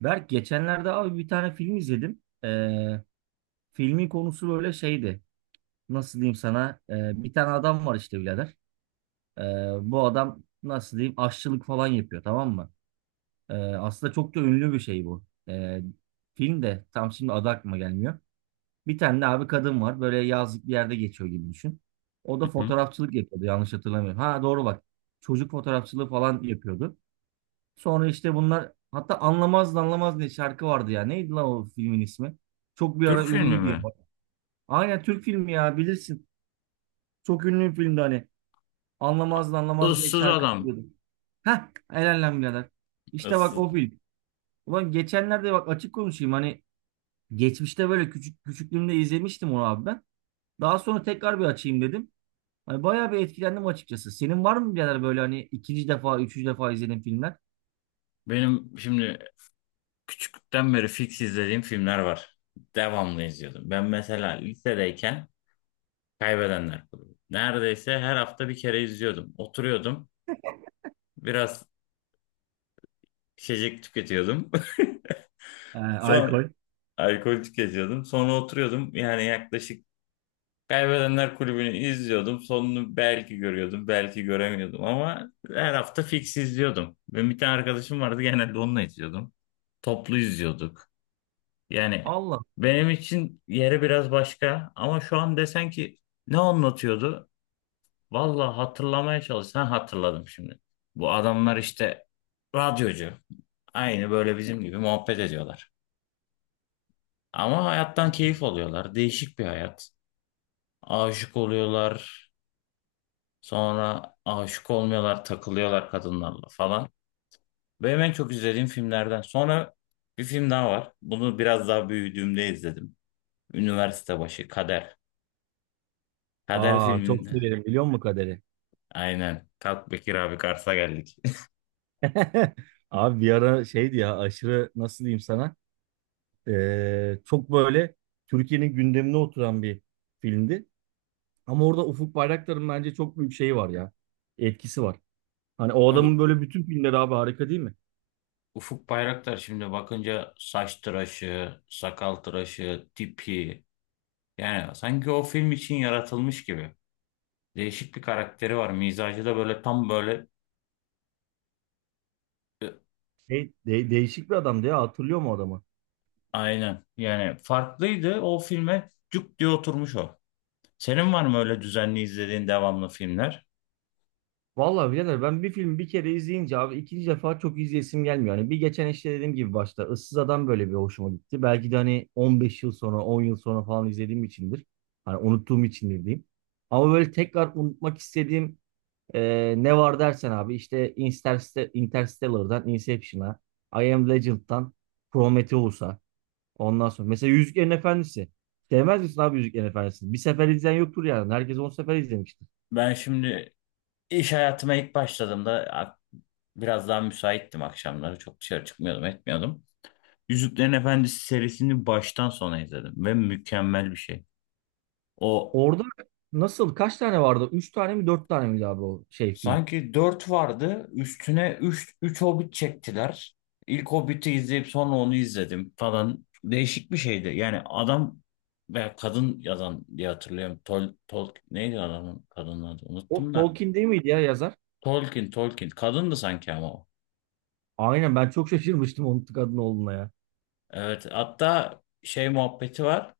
Berk geçenlerde abi bir tane film izledim. Filmin konusu böyle şeydi. Nasıl diyeyim sana? Bir tane adam var işte birader. Ee, Bu adam nasıl diyeyim aşçılık falan yapıyor, tamam mı? Aslında çok da ünlü bir şey bu. Ee, Film de tam şimdi adı aklıma gelmiyor. Bir tane de abi kadın var. Böyle yazlık bir yerde geçiyor gibi düşün. O da Hı? fotoğrafçılık yapıyordu yanlış hatırlamıyorum. Ha doğru bak. Çocuk fotoğrafçılığı falan yapıyordu. Sonra işte bunlar hatta anlamaz da anlamaz diye şarkı vardı ya. Neydi lan o filmin ismi? Çok bir Türk ara filmi ünlüydü ya. mi? Aynen Türk filmi ya, bilirsin. Çok ünlü bir filmdi hani. A- Anlamaz da anlamaz diye Issız şarkı Adam. söylüyordu. Heh, helal lan birader. İşte bak Issız. o film. Ulan geçenlerde bak açık konuşayım, hani geçmişte böyle küçük küçüklüğümde izlemiştim onu abi ben. Daha sonra tekrar bir açayım dedim. Hani bayağı bir etkilendim açıkçası. Senin var mı birader böyle hani ikinci defa, üçüncü defa izlediğin filmler? Benim şimdi küçükten beri fix izlediğim filmler var. Devamlı izliyordum. Ben mesela lisedeyken Kaybedenler Kulübü. Neredeyse her hafta bir kere izliyordum. Oturuyordum. Biraz içecek tüketiyordum. Sonra Alkol. alkol tüketiyordum. Sonra oturuyordum. Yani yaklaşık Kaybedenler Kulübü'nü izliyordum. Sonunu belki görüyordum, belki göremiyordum ama her hafta fix izliyordum. Benim bir tane arkadaşım vardı genelde onunla izliyordum. Toplu izliyorduk. Yani Allah. benim için yeri biraz başka ama şu an desen ki ne anlatıyordu? Vallahi hatırlamaya çalışsan hatırladım şimdi. Bu adamlar işte radyocu. Aynı böyle bizim gibi muhabbet ediyorlar. Ama hayattan keyif alıyorlar. Değişik bir hayat. Aşık oluyorlar. Sonra aşık olmuyorlar, takılıyorlar kadınlarla falan. Benim en çok izlediğim filmlerden. Sonra bir film daha var. Bunu biraz daha büyüdüğümde izledim. Üniversite başı Kader. Kader Aa, çok filminde. severim biliyor musun Kader'i? Aynen. Kalk Bekir abi Kars'a geldik. Abi bir ara şeydi ya, aşırı nasıl diyeyim sana, çok böyle Türkiye'nin gündemine oturan bir filmdi. Ama orada Ufuk Bayraktar'ın bence çok büyük şeyi var ya, etkisi var. Hani o adamın Tabii böyle bütün filmleri abi harika değil mi? Ufuk Bayraktar şimdi bakınca saç tıraşı, sakal tıraşı, tipi. Yani sanki o film için yaratılmış gibi. Değişik bir karakteri var. Mizacı da böyle tam böyle. Şey, değişik bir adamdı ya, hatırlıyor mu adamı? Aynen. Yani farklıydı. O filme cuk diye oturmuş o. Senin var mı öyle düzenli izlediğin devamlı filmler? Vallahi birader, ben bir filmi bir kere izleyince abi ikinci defa çok izleyesim gelmiyor. Hani bir geçen işte dediğim gibi başta Issız Adam böyle bir hoşuma gitti. Belki de hani 15 yıl sonra 10 yıl sonra falan izlediğim içindir. Hani unuttuğum içindir diyeyim. Ama böyle tekrar unutmak istediğim, e, ne var dersen abi işte Interstellar'dan Inception'a, I Am Legend'dan Prometheus'a, ondan sonra. Mesela Yüzüklerin Efendisi. Sevmez misin abi Yüzüklerin Efendisi'ni? Bir sefer izleyen yoktur yani. Herkes 10 sefer izlemiş. Ben şimdi iş hayatıma ilk başladığımda biraz daha müsaittim akşamları. Çok dışarı çıkmıyordum, etmiyordum. Yüzüklerin Efendisi serisini baştan sona izledim ve mükemmel bir şey. O Orada nasıl, kaç tane vardı? Üç tane mi dört tane miydi abi o şey film? Sanki 4 vardı. Üstüne 3 Hobbit çektiler. İlk Hobbit'i izleyip sonra onu izledim falan. Değişik bir şeydi. Yani adam veya kadın yazan diye hatırlıyorum. Tol neydi adamın kadının adı? O Unuttum da. Tolkien değil miydi ya, yazar? Tolkien. Kadındı sanki ama o. Aynen, ben çok şaşırmıştım onun kadın olduğuna ya. Evet, hatta şey muhabbeti var.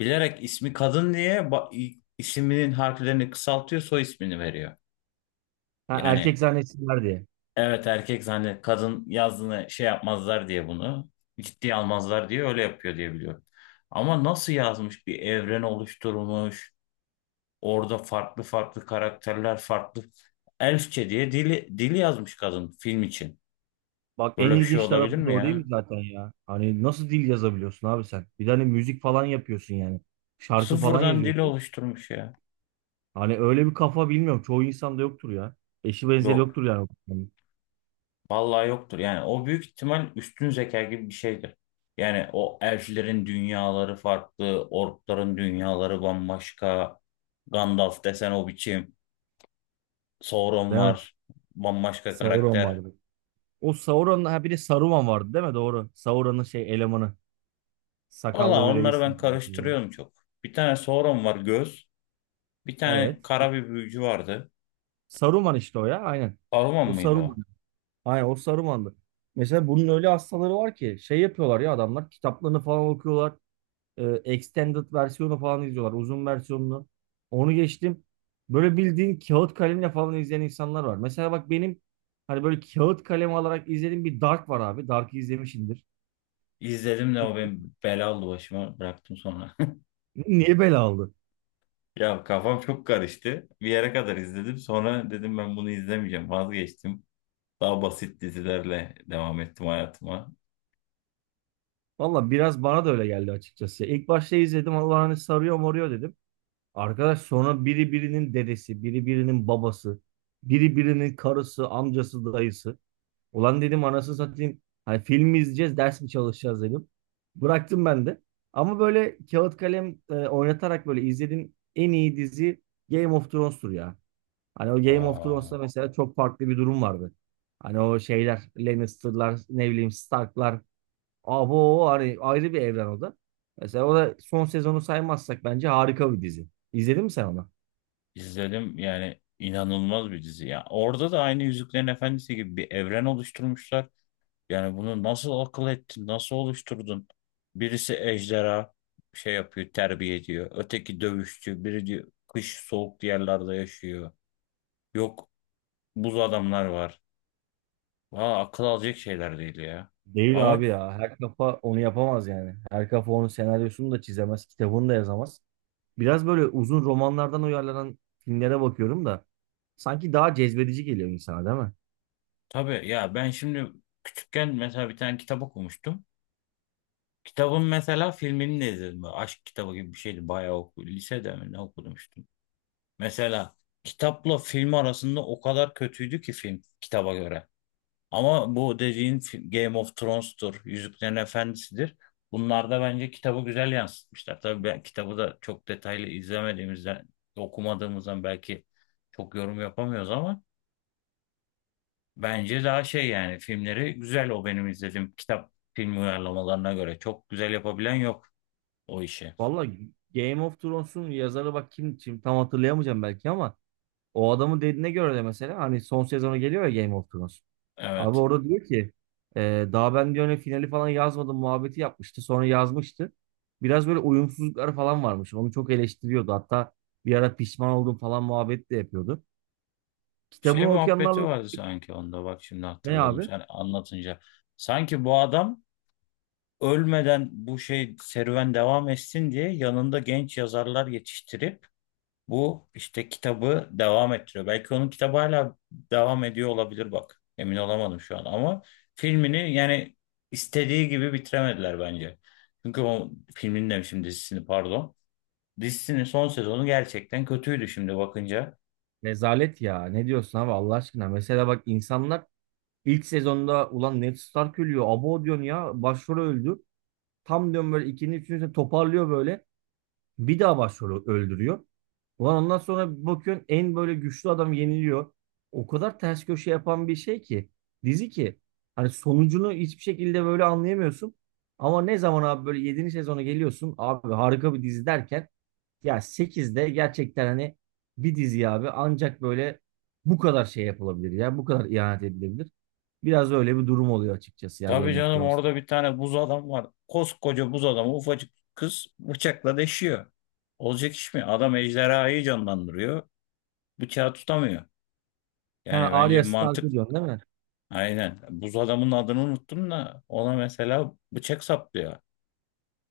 Bilerek ismi kadın diye isminin harflerini kısaltıyor, soy ismini veriyor. Ha, Yani erkek zannetsinler diye. evet, erkek zannet kadın yazdığını şey yapmazlar diye bunu ciddiye almazlar diye öyle yapıyor diye biliyorum. Ama nasıl yazmış bir evren oluşturmuş orada farklı farklı karakterler farklı elfçe diye dili yazmış kadın film için. Bak en Böyle bir şey ilginç olabilir tarafı da mi o değil mi ya? zaten ya? Hani nasıl dil yazabiliyorsun abi sen? Bir tane müzik falan yapıyorsun yani. Şarkı falan Sıfırdan dili yazıyorsun. oluşturmuş ya. Hani öyle bir kafa, bilmiyorum. Çoğu insanda yoktur ya. Eşi benzeri Yok. yoktur yani o kafanın. Vallahi yoktur. Yani o büyük ihtimal üstün zeka gibi bir şeydir. Yani o elflerin dünyaları farklı, orkların dünyaları bambaşka. Gandalf desen o biçim. Sauron Değil mi? var, bambaşka Sauron karakter. vardı. O Sauron'la ha bir de Saruman vardı değil mi? Doğru. Sauron'un şey elemanı. Vallahi Sakallı bir onları reis. ben karıştırıyorum çok. Bir tane Sauron var, göz. Bir Evet. tane kara bir büyücü vardı. Saruman işte o ya. Aynen. Saruman O mıydı Saruman. o? Aynen, o Saruman'dı. Mesela bunun öyle hastaları var ki şey yapıyorlar ya, adamlar kitaplarını falan okuyorlar. Extended versiyonu falan izliyorlar. Uzun versiyonunu. Onu geçtim. Böyle bildiğin kağıt kalemle falan izleyen insanlar var. Mesela bak benim hani böyle kağıt kalem alarak izlediğim bir Dark var abi. Dark'ı izlemişsindir. İzledim de o benim bela oldu başıma, bıraktım sonra. Niye bela aldı? Ya kafam çok karıştı. Bir yere kadar izledim. Sonra dedim ben bunu izlemeyeceğim. Vazgeçtim. Daha basit dizilerle devam ettim hayatıma. Valla biraz bana da öyle geldi açıkçası. İlk başta izledim, Allah'ını sarıyor moruyor dedim. Arkadaş sonra biri birinin dedesi, biri birinin babası, biri birinin karısı, amcası, dayısı. Ulan dedim anasını satayım. Hani film mi izleyeceğiz, ders mi çalışacağız dedim. Bıraktım ben de. Ama böyle kağıt kalem oynatarak böyle izlediğim en iyi dizi Game of Thrones'tur ya. Hani o Game of Aa, Thrones'ta mesela çok farklı bir durum vardı. Hani o şeyler, Lannister'lar, ne bileyim Stark'lar. Abo, hani ayrı bir evren o da. Mesela o da son sezonu saymazsak bence harika bir dizi. İzledin mi sen onu? izledim yani inanılmaz bir dizi ya. Orada da aynı Yüzüklerin Efendisi gibi bir evren oluşturmuşlar. Yani bunu nasıl akıl ettin, nasıl oluşturdun? Birisi ejderha şey yapıyor, terbiye ediyor. Öteki dövüşçü, biri diyor, kış soğuk yerlerde yaşıyor. Yok, buz adamlar var. Valla akıl alacak şeyler değil ya. Değil Ama abi ya. Her kafa onu yapamaz yani. Her kafa onun senaryosunu da çizemez, kitabını da yazamaz. Biraz böyle uzun romanlardan uyarlanan filmlere bakıyorum da sanki daha cezbedici geliyor insana değil mi? tabii ya, ben şimdi küçükken mesela bir tane kitap okumuştum. Kitabın mesela filmini de izledim. Böyle aşk kitabı gibi bir şeydi. Bayağı oku lisede mi ne okumuştum. Mesela kitapla film arasında o kadar kötüydü ki film kitaba göre. Ama bu dediğin film, Game of Thrones'tur, Yüzüklerin Efendisi'dir. Bunlarda bence kitabı güzel yansıtmışlar. Tabii ben kitabı da çok detaylı izlemediğimizden, okumadığımızdan belki çok yorum yapamıyoruz ama bence daha şey, yani filmleri güzel o benim izlediğim kitap film uyarlamalarına göre. Çok güzel yapabilen yok o işi. Vallahi Game of Thrones'un yazarı bak kim, kim tam hatırlayamayacağım belki ama o adamın dediğine göre de mesela hani son sezonu geliyor ya Game of Thrones. Abi Evet. orada diyor ki daha ben diyor hani finali falan yazmadım muhabbeti yapmıştı. Sonra yazmıştı. Biraz böyle uyumsuzluklar falan varmış. Onu çok eleştiriyordu. Hatta bir ara pişman oldum falan muhabbet de yapıyordu. Şey Kitabını okuyanlar muhabbeti da vardı sanki onda, bak şimdi ne hatırladım abi? sen anlatınca. Sanki bu adam ölmeden bu şey serüven devam etsin diye yanında genç yazarlar yetiştirip bu işte kitabı devam ettiriyor. Belki onun kitabı hala devam ediyor olabilir bak. Emin olamadım şu an ama filmini yani istediği gibi bitiremediler bence. Çünkü o filmin demişim, dizisini pardon. Dizisinin son sezonu gerçekten kötüydü şimdi bakınca. Rezalet ya. Ne diyorsun abi Allah aşkına? Mesela bak insanlar ilk sezonda ulan Ned Stark ölüyor. Abo diyorsun ya. Başrol öldü. Tam diyorum böyle ikinci, üçüncü sezon toparlıyor böyle. Bir daha başrolü öldürüyor. Ulan ondan sonra bakıyorsun en böyle güçlü adam yeniliyor. O kadar ters köşe yapan bir şey ki, dizi ki, hani sonucunu hiçbir şekilde böyle anlayamıyorsun. Ama ne zaman abi böyle 7. sezona geliyorsun abi harika bir dizi derken, ya 8'de gerçekten hani bir dizi abi ancak böyle bu kadar şey yapılabilir ya, bu kadar ihanet edilebilir. Biraz öyle bir durum oluyor açıkçası ya Tabii Game of canım, Thrones. orada bir tane buz adam var. Koskoca buz adamı ufacık kız bıçakla deşiyor. Olacak iş mi? Adam ejderhayı canlandırıyor. Bıçağı tutamıyor. Ha Yani bence Arya mantık Stark'ı diyorsun değil mi? aynen. Buz adamın adını unuttum da ona mesela bıçak saplıyor.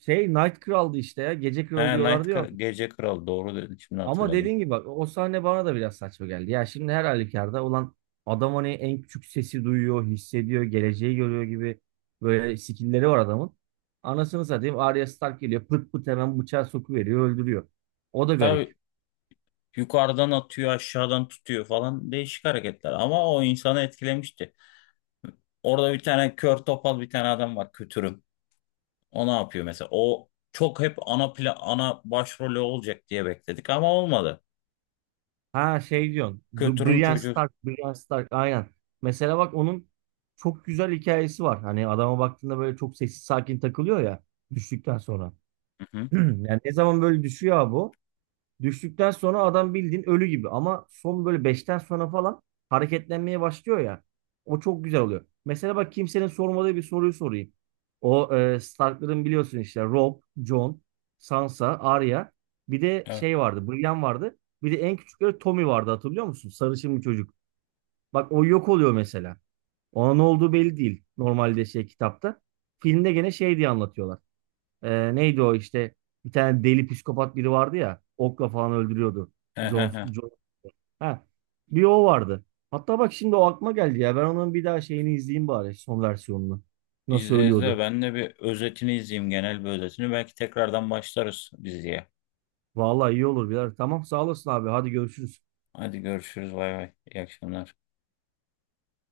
Şey Night Kral'dı işte ya. Gece He, Kralı diyorlar diyor. Gece Kralı, doğru dedin şimdi Ama hatırladım. dediğin gibi bak o sahne bana da biraz saçma geldi. Ya şimdi her halükarda olan adam hani en küçük sesi duyuyor, hissediyor, geleceği görüyor gibi, böyle skillleri var adamın. Anasını satayım Arya Stark geliyor pıt pıt hemen bıçağı sokuveriyor, öldürüyor. O da garip. Tabii yukarıdan atıyor aşağıdan tutuyor falan, değişik hareketler. Ama o insanı etkilemişti. Orada bir tane kör topal bir tane adam var, kötürüm. O ne yapıyor mesela? O çok hep ana başrolü olacak diye bekledik ama olmadı. Ha Kö- şey diyorsun, Kötürüm Brienne çocuğu. Stark, Brienne Stark, aynen. Mesela bak onun çok güzel hikayesi var. Hani adama baktığında böyle çok sessiz sakin takılıyor ya düştükten sonra. Hı hı. Yani ne zaman böyle düşüyor abi o? Düştükten sonra adam bildiğin ölü gibi ama son böyle beşten sonra falan hareketlenmeye başlıyor ya. O çok güzel oluyor. Mesela bak kimsenin sormadığı bir soruyu sorayım. O Stark'ların biliyorsun işte Robb, Jon, Sansa, Arya. Bir de Evet. şey vardı, Brienne vardı. Bir de en küçükleri Tommy vardı hatırlıyor musun? Sarışın bir çocuk. Bak o yok oluyor mesela. Ona ne olduğu belli değil normalde şey kitapta. Filmde gene şey diye anlatıyorlar. Neydi o işte, bir tane deli psikopat biri vardı ya okla falan öldürüyordu. He he he. John. Ha, bir o vardı. Hatta bak şimdi o aklıma geldi ya. Ben onun bir daha şeyini izleyeyim bari, son versiyonunu. Nasıl İzle izle. ölüyordu. Ben de bir özetini izleyeyim. Genel bir özetini. Belki tekrardan başlarız diziye. Vallahi iyi olur birader. Tamam sağ olasın abi. Hadi görüşürüz. Hadi görüşürüz. Bay bay. İyi akşamlar.